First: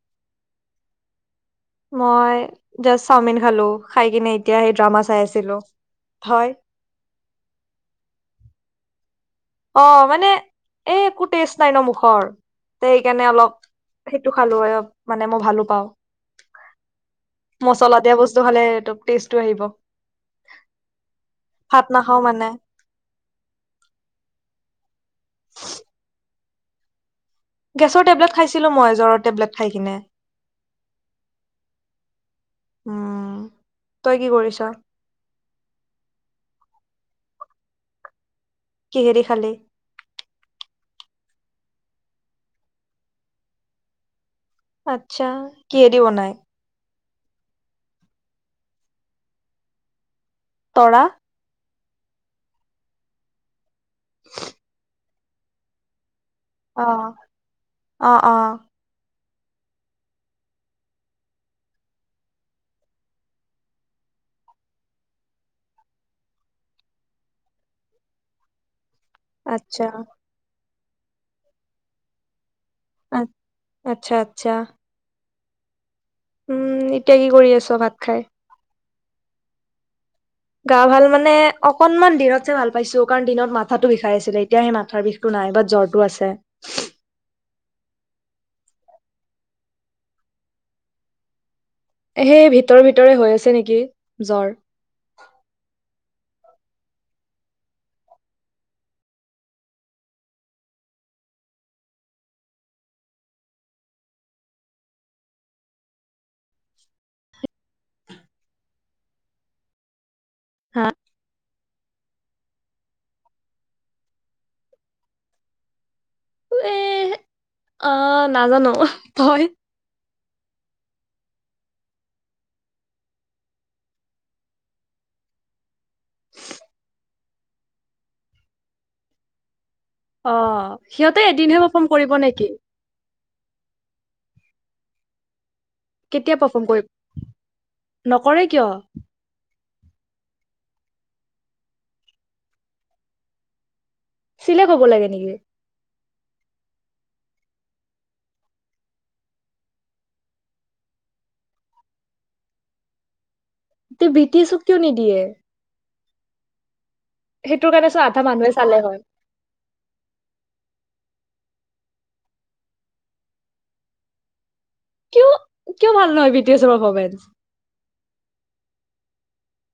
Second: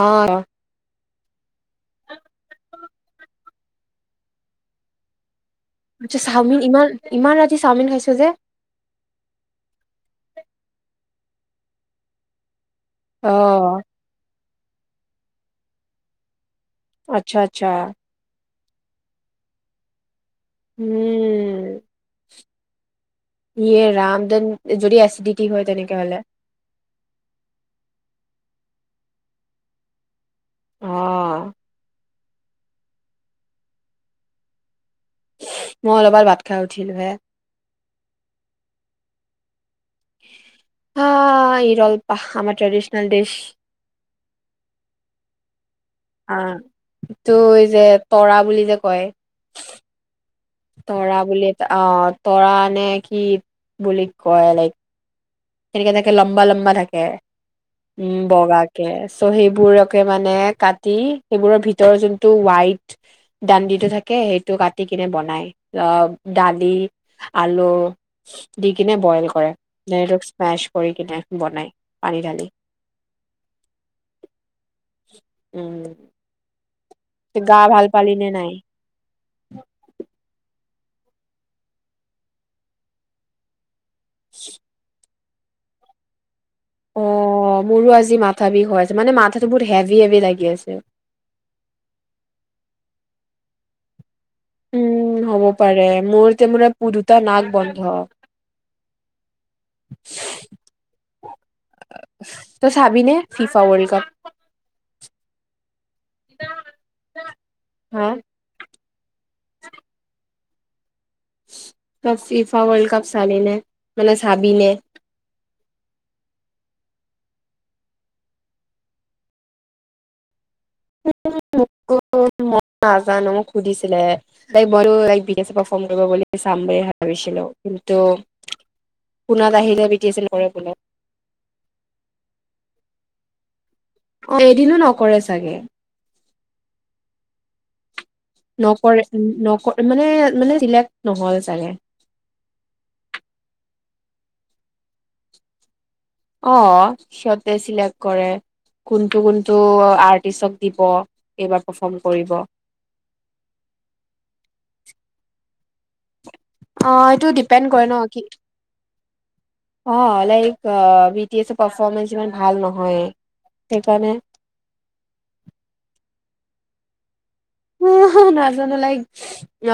আহ মই জা চাওমিন খালো খাই কিনে এতিয়া সেই ড্ৰামা চাই আছিলো আছা হয় চাওমিন ইমান ইমান ৰাতি চাওমিন খাইছো যে অ মানে এই একো টেষ্ট নাই ন মুখৰ অ সেইকাৰণে অলপ সেইটো খালো হয় অ মানে মই ভালো পাওঁ আচ্ছা আচ্ছা মছলা [unintelligible] আহিব ইয়ে, ভাত নাখাও মানে ইয়ে ৰাম ধন যদি এছিডিটি হয় তেনেক হ'লে। গেছৰ টেবলেট খাইছিলোঁ মই জ্বৰৰ টেবলেট খাই কিনে। অহ। উম। তই কি কৰিছ? মই অলপমান ভাত খাই উঠিলো হে। কিহেদি খালি? হা এই ৰলপাহ আমাৰ ট্ৰেডিচনল ড্ৰেছ। আত্ছা। কিহেদি বনাই? টো যে তৰা বুলি যে কয়! তৰা বুলি এটা অ তৰা নে কি? বুলি কয় লাইক। তেনেকে লম্বা লম্বা অ থাকে। অ উম অ বগা কে। চ' সেইবোৰকে মানে কাটি সেইবোৰৰ ভিতৰৰ যোনটো হৱাইট দানডিটো থাকে, সেইটো কাটি কিনে বনাই অ দালি, আলু দি কিনে বইল কৰে। আচ্ছা চ কৰি কিনে বনাই, পানী ঢালি। আ আচ্ছা আচ্ছা। উম। উম এতিয়া কি কৰি আছ ভাত খাই? ন [inaudible] গা ভাল মানে অকনমান দিনতে ভাল পাইছো, কাৰণ দিনত মা থাতো বিষাই আছিলে এতিয়া সে মাথাৰ বিষ টো নাই। বাট জ্বৰটো আছে। অ মোৰো আজি মাথা বিষ হৈ আছে। মানে মাথাটো বহুত হেভি হেভি লাগি আছে। সেই ভিতৰ ভিতৰে হৈ আছে নেকি। জ্বৰ উম হ'ব পাৰে। মোৰ মোৰ পু দুটা নাক বন্ধ। তই চাবিনে ফিফা ৱৰ্ল্ড কাপ? হা? হা ত ফিফা ৰ্ল্ড কপ চালিনে মানে চাবিনে? এ অ নাজানো। তই? ম‌ই নাজানো মোক সুধিছিলে। তাই ব বি পাৰ বুলি চাম ভাবিছিলো কিন্তু শুনাত আহি অ সিহঁতে এদিনহে পাৰফৰ্ম কৰিব নেকি? অ এদিনো নকৰে চাগে। কেতিয়া পাৰ্ফৰ্ম কৰিব? নকৰে কিয় নকৰে উম নক- মানে মানে চিলেক্ট নহল চাগে। চিলেক্ট হব লাগে নেকি? অ সিহঁতে চিলেক্ট কৰে কোনটো কোনটো আৰ্টিষ্টক দিব এইবাৰ পাৰফৰ্ম কৰিব। তে বি টি এছক কিয় নিদিয়ে অ এইটো সেইটোৰ ডিপেণ্ড কৰে কাৰণে ন চোন আধা কি মানুহে চালে হয় অ লাইক অঁ পাৰফৰ্মেন্ঞ্চ ইমান ভাল নহয় সেইকাৰণে কিয় কিয় ভাল নহয় বি টি এছ পাৰফৰ্মেন্ঞ্চ নাজানো লাইক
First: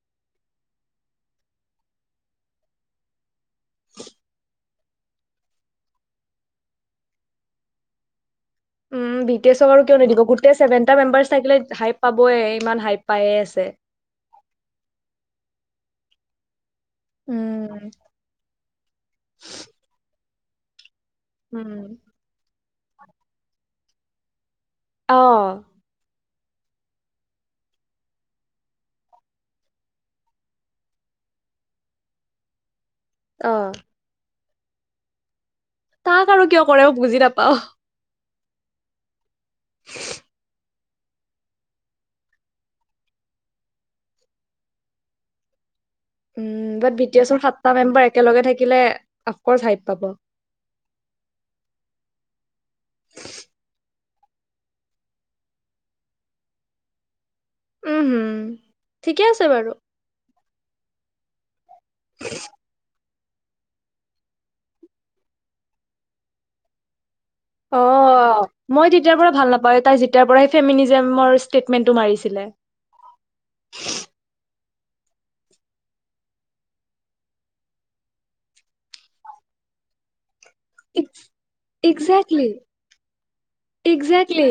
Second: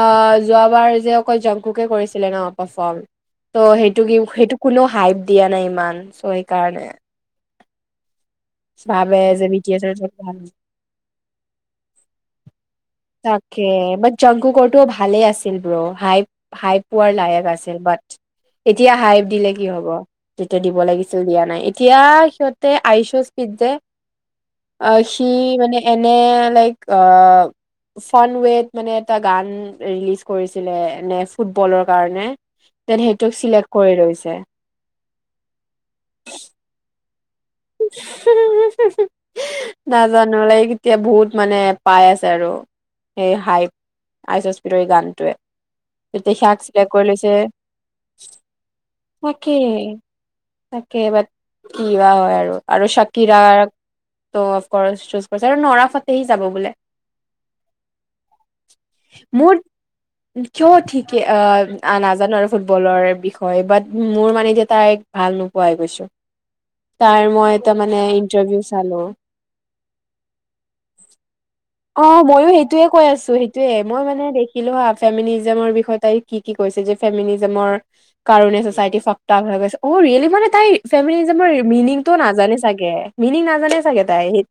আহ যোৱাবাৰ যে অকল জংকুকে কৰিছিলে ন পাৰফৰ্ম ত' সেইটো সেইটো কোনো হাইপ দিয়া নাই ইমান চ' সেইকাৰণে। উ ভাবে বি যে টি এচ ক আৰু এছৰ কিয় নিদিব গোটেই ছেভেনটা মেম্বাৰ থাইিলে হাই পাবই ইমান হাই পায়ে তাকে আছে। ছিল ব্ৰ হাই হাই পোৱাৰ লাইক আছিল উম বাট এতিয়া হাইফ দিলে কি হ'ব। তেতিয়া দিব লাগিছে দিয়া নাই, উম। এতিয়া সিহঁত তে আয়ুষ্য সিদ্ধা [unintelligible] অ সি মানে এনে লাইক, ফ্ৰন্টৱেড মানে এটা ৰিলিজ কৰিছিলে এনে ফুটবলৰ কাৰণে। তে সেইটোক অ'। চিলেক্ট কৰি লৈছে। ৱাহ উ [unintelligible] নাজানো লাইক এতিয়া বহুত মানে পাই আছে আৰু সেই হাই আইচ স্পিডৰ গানটোৱে। তেতিয়া উ সিয়াক চিলেক্ট বাট কৰি বি টি লৈছে এছৰ সাতটা মেম্বাৰ একেলগে থাকিলে তাকে অফকৰ্চ হাই পাব। তাকে বাত কিবা হয় আৰু। আৰু চাকিৰা অফকৰ্চ চজ কৰিছে আৰু নৰাফাটহি যাব বোলে। উম হম ঠিকে আছে বাৰু কি আ অ নাজানো আৰু ফুটবলৰ বাট মোৰ মানে যে তাই ভাল নোপোৱাই গৈছো ত মই এটা মানে অ', ইণ্টাৰভিউ মই চালোঁ তেতিয়াৰ পৰা ভাল নাপাওঁ তাই যেতিয়াৰ পৰা ফেমিনিজমৰ ষ্টেটমেন্টটো অ', মাৰিছিলে। মইও সেইটোৱে কৈ আছোঁ সেইটোৱেই মই মানে। কিন্ত হা ফেমিনিজমৰ বিষয়ে তাই কি কি কৈছে যে ফেমিনিজমৰ কাৰণে চচাইটি ফ আগঢ গৈছে অ ৰিেলি মানে [unintelligible] তাই ফেমিলিজামৰ মিনিং নাজানে চাগে তাই এগজেক্টলি,, সেই-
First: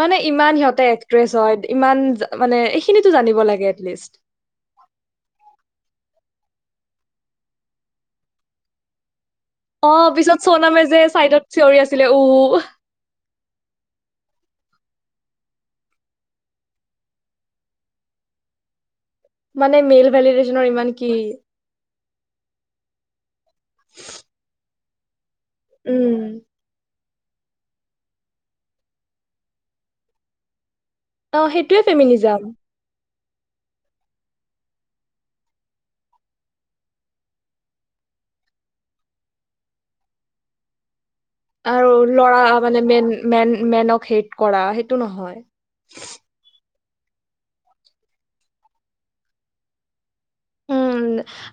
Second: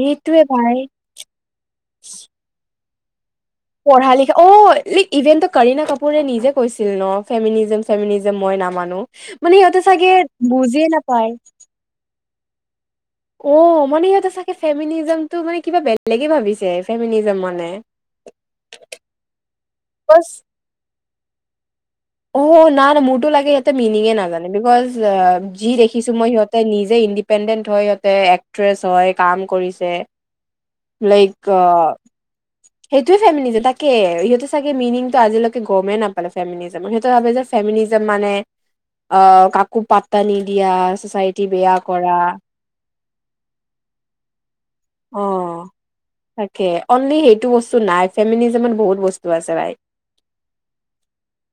মানে ভাই তেওঁলোক একট্ৰেছ হয়। এইখিনিতো জানিব লাগে পঢ়া এটলিষ্ট। লিখা অ ইভেন্টটো কৰীনা কাপোৰে নিজে কৈছিল ন ফেমিলিজম ফেমিলিজম মই নামানো। মানে সিহঁতে চাগে অ', পিছত চনামে বুজিয়ে যে নাপায় চাইডত চিঞৰি আছিলে উ, ' ৱাহ। অ', মানে ইহঁতে চাগে ফেমিনিজমটো মানে কিবা বেলেগে ভাবিছে, ফেমিনিজম মানে। মানে মেইল বছ ভেলিডেশনৰ ইমান, কি? অ ', না- না মোৰতো লাগে সিঁহতে মিনিঙে নাজানে বিকজ, যে, যি দেখিছো উম, মই সিহঁতে নিজে ইনদি, ডিপেণ্ডেণ্ট হয় সিহঁতে এক্ট্ৰেছ হয়, কাম কৰিছে। লাইক অ', সেইটোৱে আঃ ফেমিনিজম। সেইটোৱে ফেমিনা যে তাকে সিহঁতে চাগে মিনিংটো আজিলৈকে গমেই নাপালে ফেমিলি যে, সিহঁতে ভাবে যে ফেমিনিজন মানে অ', কাকো পাত্তা নিদিয়া চছাইটিৰ, আৰু ল'ৰা মানে মেইন, মেন - মেনক হেট কৰা সেইটো নহয়। অ' তাকে অনলি সেইটো বস্তু নাই ফেমিনিজীমত বহুত বস্তু আছে, ৰাইট উম,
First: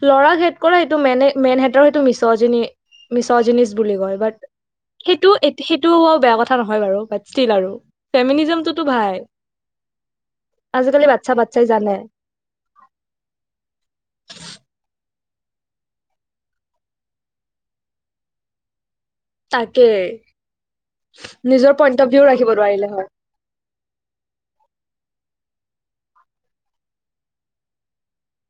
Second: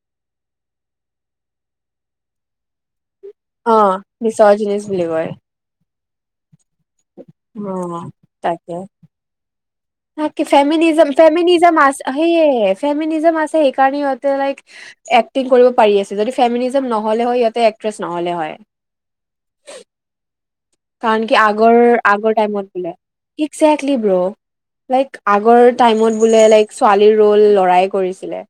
ল'ৰাক হেড কৰে সেইটো মেন- মেনহতৰ সেইটো মিছৰ - জনীয়ে। মিছৰ জিনিচ অ' বুলি কয় বাট মিছৰজিনিছ বুলি কয় সেইটো এট, সেইটো বৰ বেয়া কথা নহয় বাৰু বাট ষ্টিল আৰু অ' তাকে ফেমিনিজমটো তো ভাই, তাকে আজিকালি ফেমিনিজম- বাচ্ছা বাচ্ছাই ফেমিনিজম জানে আছে সেয়ে ফেমনিজম আছে, সেই কাৰণ সিহঁতে লাইক এক্টিং কৰিব পাৰি আছে যদি ফেমিলিজম নহ'লে হয় সিহঁতে এক্ট্ৰেছ নহ'লে হয়। তাকে। কাৰণ কি নিজৰ পইন্ট আগৰ- অফ ভিউ আগৰ ৰাখিব টাইমত নোৱাৰিলে বোলে হয়। ইকজেক্লি ব্ৰ',। লাইক আগৰ টাইমত বোলে লাইক ছোৱালীৰ ৰ'ল ল'ৰাই কৰিছিলে।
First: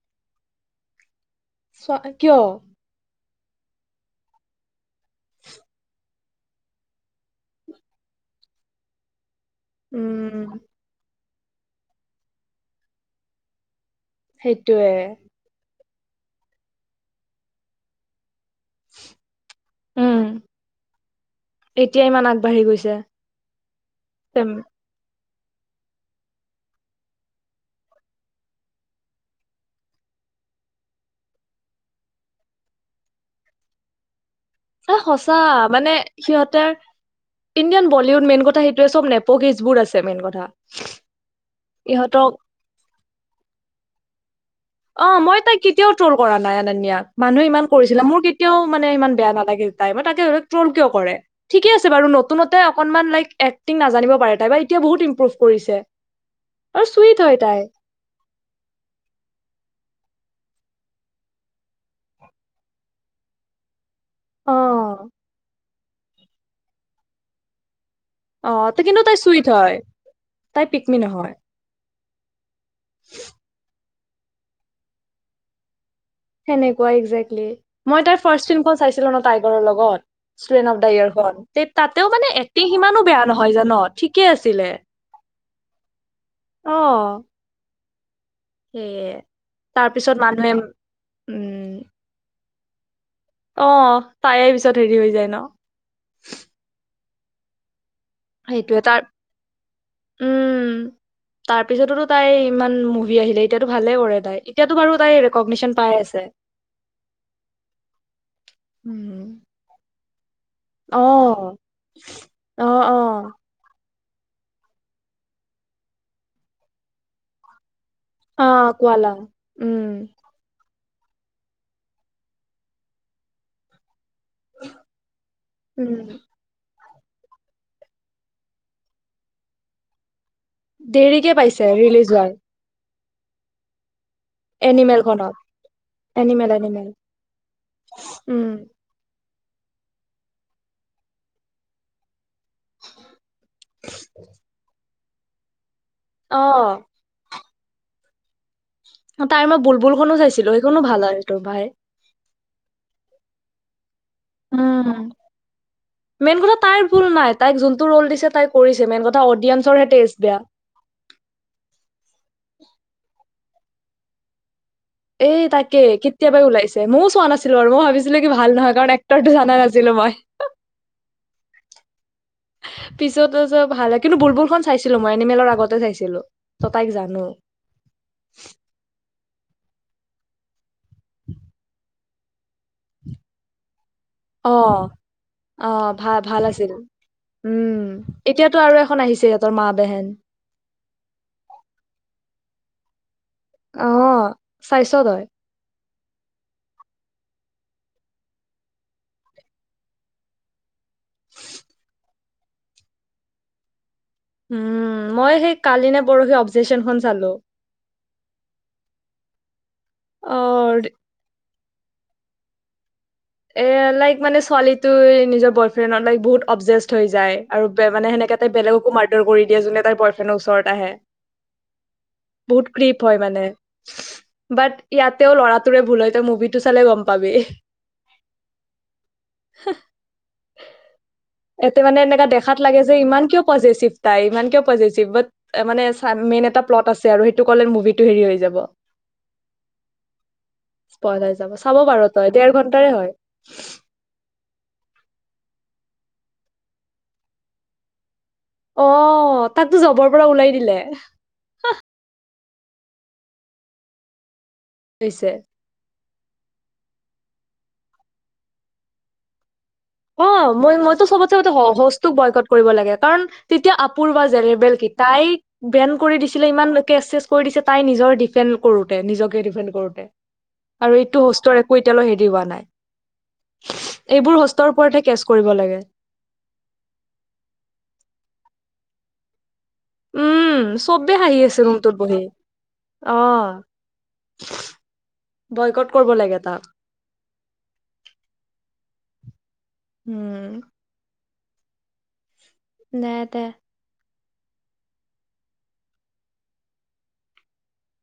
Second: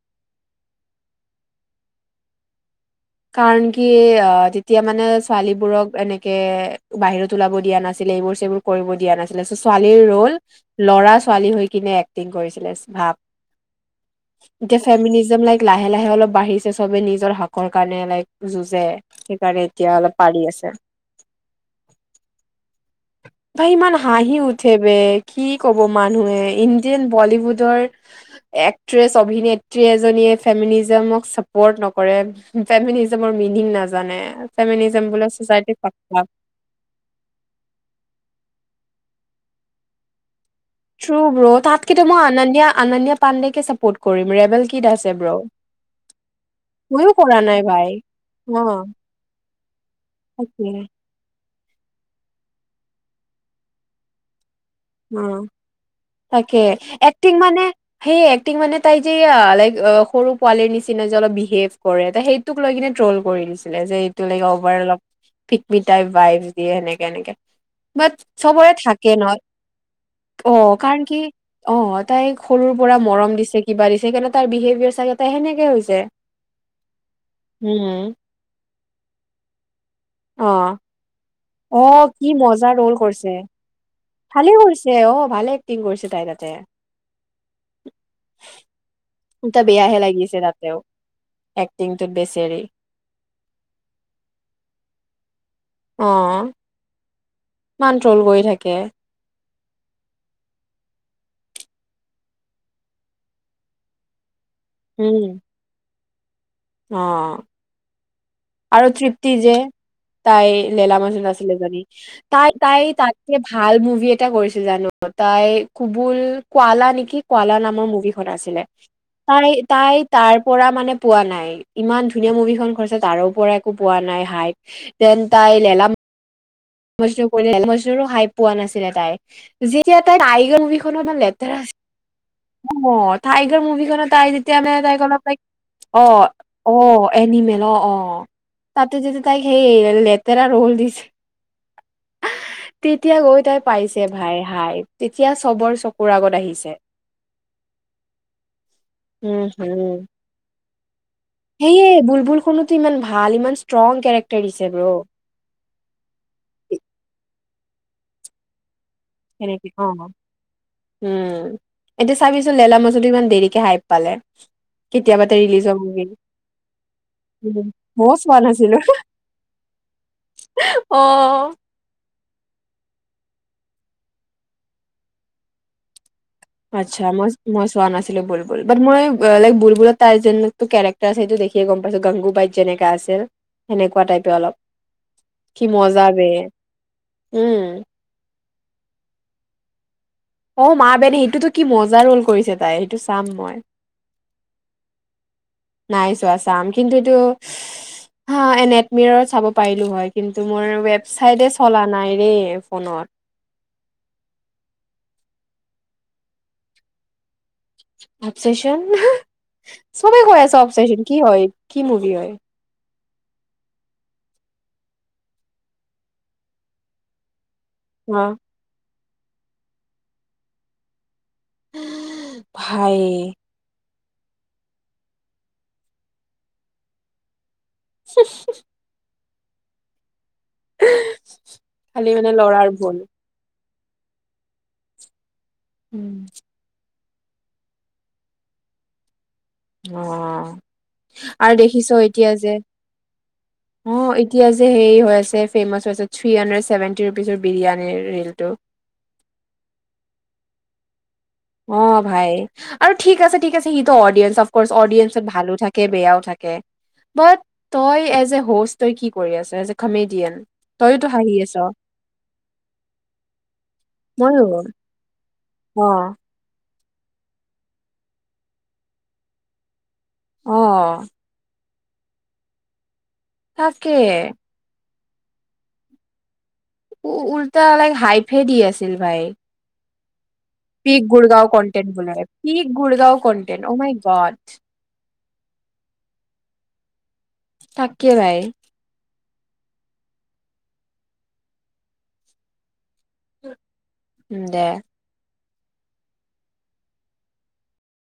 চ' কিয়? কাৰণ কি অ', তেতিয়া মানে ছোৱালীবোৰক এনেকে বাহিৰত ওলাব দিয়া নাছিলে এইবোৰ- চেইবোৰ কৰিব দিয়া নাছিল। ছোৱালীৰ ৰ'ল উম ল'ৰা, ছোৱালী হৈ কিনে এক্টিং কৰিছিলেচ ভাপ, এতিয়া সেইটোয়ে ফেমিনিজম লাইক লা, লাহে- লাহে, অলপ বাঢ়িছে চবে নিজৰ হকৰ, কাৰনে লাইক -যুঁজে, সেইকাৰণে এতিয়া অলপ উম পাৰি আছে এতিয়া ইমান আগবাঢ়ি গৈছে ভাই ইমান হাঁহি উঠে এ বে', কি ক'ব মানুহে ইণ্ডিয়ান বলীউডৰ এক্ট্ৰেছ অভিনেত্ৰী এজনীয়ে, ফেমিনিজমক চাপৰ্ট নকৰে। ফেমিনিজমৰ মিনিং নাজানে, এ, ফেমিনিজম বোলে সঁচা চচাইটি মানে সিহঁতৰ ইণ্ডিয়ান বলীউড মেইন কথা সেইটো, চব নেপোকেচবোৰ আছে মেইন কথা, ট্ৰু ব্ৰ তাতকেতো মই ইহঁতক আনণ্ণিয়া আনণ্ণিয়া পাণ্ডে কে চাপোৰ্ট কৰিম ৰেবেল কিড অ আছে ব্ৰ মই তাইক কেতিয়াও ট্ৰল কৰা নাই আনণ্ণিয়াক ময়ো কৰা মানুহে নাই ইমান ভাই কৰিছিলে মোৰ কেতিয়াও অ মানে ইমান বেয়া নালাগে তাই মই তাকে ধওক ট্ৰল কিয় কৰে [unintelligible] ঠিকে আছে বাৰু নতুনতে অকনমান লাইক এক্টিং নাজানিব পাৰে তাইবা অ তাকে আৰু চুইট এক্টিং হয় মানে তাই সেই এক্টিং মানে তাই যে লাইক সৰু পোৱালিৰ নিচিনা যে অলপ বিহেভ কৰে সেইটোক লৈ কিনে ট্ৰল কৰি দিছিলে যে অ লাগিববাৰ অল মিতাই বাইফ দিয়ে এনেকে এনেকে বাট অ সবৰে ত কিন্তু থাকে তাই চুইট হয় নহ তাই অ পিকমি কাৰণ কি নহয় অ অ আ তাই সৰুৰ পৰা মৰম দিছে কিবা দিছে সেইকাৰণে তাৰ বিহেভিয়াৰ চাগই সেনেকোৱা হৈছে সেনেকুৱা একজেক্টলি মই উম তাইৰ ফাষ্ট ফিল্মখন চাইছিলো ন টাইগৰৰ লগত অ ষ্টুডেট অফ দা ইয়াৰ হয় [unintelligible] তে অ তাতেও মানে কি এক্টিং মজা ৰল সিমানো বেয়া কৰিছে নহয় জান ভালে কৰিছে অ ভালে কিং আহ টা বেয়াহে তাৰপিছত লাগিছে মানুহে তাতে উম এক্টিংটোত বেচৰি অ তাই পিছত হেৰি হৈ যায় ন আহ মণ্ট্ৰল কৰি থাকে সেইটোৱে তাৰ উম তাৰ পিছতো তাই ইমান মুভি আহিলে এতিয়াতো ভালে কৰে তাই এয়াতো বাৰু ত ৰেকগশ্যন পাই আছে [unintelligible] উ অঁ আৰু তৃপ্তি উম যে তাই লীলা অ মছদ [unintelligible] আছিলে জানী তাই অ তাই অ তাতক ভাল মুভি কৰিছে জানো তাই কুবুল কোৱালা নেকি কোৱালা নামৰ মু অ আছিলে কোৱালাং তাই উম তাই তাৰ পৰা মানে পোৱা নাই ইমান ধুনীয়া মুভি খন ঘছে তাৰো পৰা একো পোৱা নাই হাইদ তেনে তাই উম মু কৰি মছনুৰো হাই পোৱা নাছিলে তাই যেতিয়া তাই টাইগাৰ মুভি খনো আৰু দেৰিকে লেতেৰা পাইছে ৰিলিজ হোৱাৰ আছে অঁ টাইগাৰ মুভিখনত তাই যেতিয়া মানে তাই অলপ এনিমেলখনত তাই এনিমেল অঁ এনিমেল অঁ এনিমেল অঁ অঁ উম তাতে যেতিয়া তাইক সেই লেতেৰা ৰোল দিছে তেতিয়া গৈ তাই পাইছে ভাই হাই তেতিয়া চবৰ চকু অ আগত আহিছে-' তাই মই বুলবুলখননো চাইছিলো ভাল হয় তোৰ ভাই সেই বুলবুল তো ইমান ভাল ইমান ষ্ট্ৰং কেৰেক্টাৰ দিছে ব্ৰ। উম মেইন কথা তাইৰ ভুল নাই তাইক যোনটো ৰুল দিছে তাই কৰিছে মেইন কথা সেনেকৈ অডিয়েঞ্চৰহে অঁ টেষ্ট বেয়া উম এতিয়া চাবিচোন লেলা মছত ইমান দেৰি হাই পালে কেতিয়াবাতে এই ৰিলিজ হোৱা তাকে মুভি। কেতিয়াবাই ওলাইছে ময়ওঁ চোৱা নাছিলো আৰু মই ময়ো ভাবিছিলো কি চোৱা ভাল নহয় নাছিলো কাৰণ এক্টৰটো জানা নাছিলো মই অ'। পিছত ভাল কিন্তু বুলবুলখন চাইছিলো মই এনিমেলৰ আগতে চাইছিলো-' ত তাইক আচ্ছা জানো মই মই চোৱা নাছিলো বুলবুল বাট মই অঁ লাইক বুলবুলত তাৰ যেনটো কেৰেক্টাৰ আছে সেইটো দেখিয়ে গম পাইছো, গাংগু বাই যেনেকা আছিল সেমেকা অ', অ', ভা বে ভাল আছিল উম এতিয়া। টো আৰু এখন আহিছে সিহতৰ মা বেহেন অঁ মা -বেহেন সেইটোতো কি মজা ৰোল কৰিছে তাই সেইটো চ মই অ চাইছ তই নাই চোৱা চাম কিন্তু এইটো হাঁ এ নেটমিৰৰ চাব পাৰিলো হয় কিন্তু মোৰ ৱেবচাইট চলা নাইৰে ফোনত উম মই সেই কালি নে পৰহি অবজেকচনখন চালোঁ আবজেচন চবে অ কয় আছে অবজেকছন কি হয় কি মুভি হয়। এ লাইক মানে ছোৱালীটো নিজৰ বয়ফ্ৰেণ্ডত লাইক বহুত অবজেষ্ট হৈ যায় আৰু অ সেনেকুৱা কৈ তাই বেলেকো মাৰে কৰি দিয়ে যোনে তাই বয়ফ্ৰেণ্ডৰ ওচৰত আহে বহুত ভাই ক্ৰীপ হয় মানে বাট ইয়াতেও লৰাটোৰে ভুল হয় ত মুভিটো চালে গম পাবি। হো হো হা এতে মানে খালি এনেকা দেখাত লৰাৰ লাগে যে ভুল ইমান কিয় পজিটিভ তাই ইমান কে পজিটিভ ব মানে চ উম মেইন এটা প্লট আছে। আৰু সেইটো হ হৈ যাব। অ স্পইল হৈ যাব আৰু চাব দেখিছ পাৰ তই এতিয়া দেৰ যে ঘন্টাৰে হয় অ এতিয়া যে হেই হৈ আছে। ফেমাছ হৈছে থ্ৰী হাণ্ড্ৰেড ছেভেন্টি ৰুপিজৰ বিৰিয়ানী ৰিল অ তাতো যাবৰ পৰা ওলাই দিলে। অ ভাই আৰু ঠিক আছে ঠিক আছে সিটো অডিয়েন্স অফ অডেঞ্চত হৈছে ভালো থাকে বেয়াওত তই এজ এ হো তই কি কৰি আছ এ অ কমেডিয়ান মই মইতো তইয়োতো হাঁহি চবতে স আছ সজোক বয়কত কৰিব লাগে কাৰণ তেতিয়া আপুৰ বা ময়ো জেৰেবেল কি তাই বেন অ' কৰি দিছে। ছিলে ইমান লোকে এেছ কৰি দিছে তাই নিজৰ ডিফেণ্ড কৰোতে নিজকে ডিফেণ্ড কৰোতে আৰু অ' এইটো হষ্টৰ কইতালৈ হেৰিওৱোৱা নাই তাকে উপৰতে কেচ কৰিব লাগে উল্টা ল হাই ফেড দি আছিল। ভাই উম পিক চবে হাঁহি গুডগাঁও আছে কনটেট ৰুমটোত বহি বুলি পিক গুডগাঁও অ content O my god boycott কৰিব লাগে তাক তাকিয় ভাই উম নাইতে দে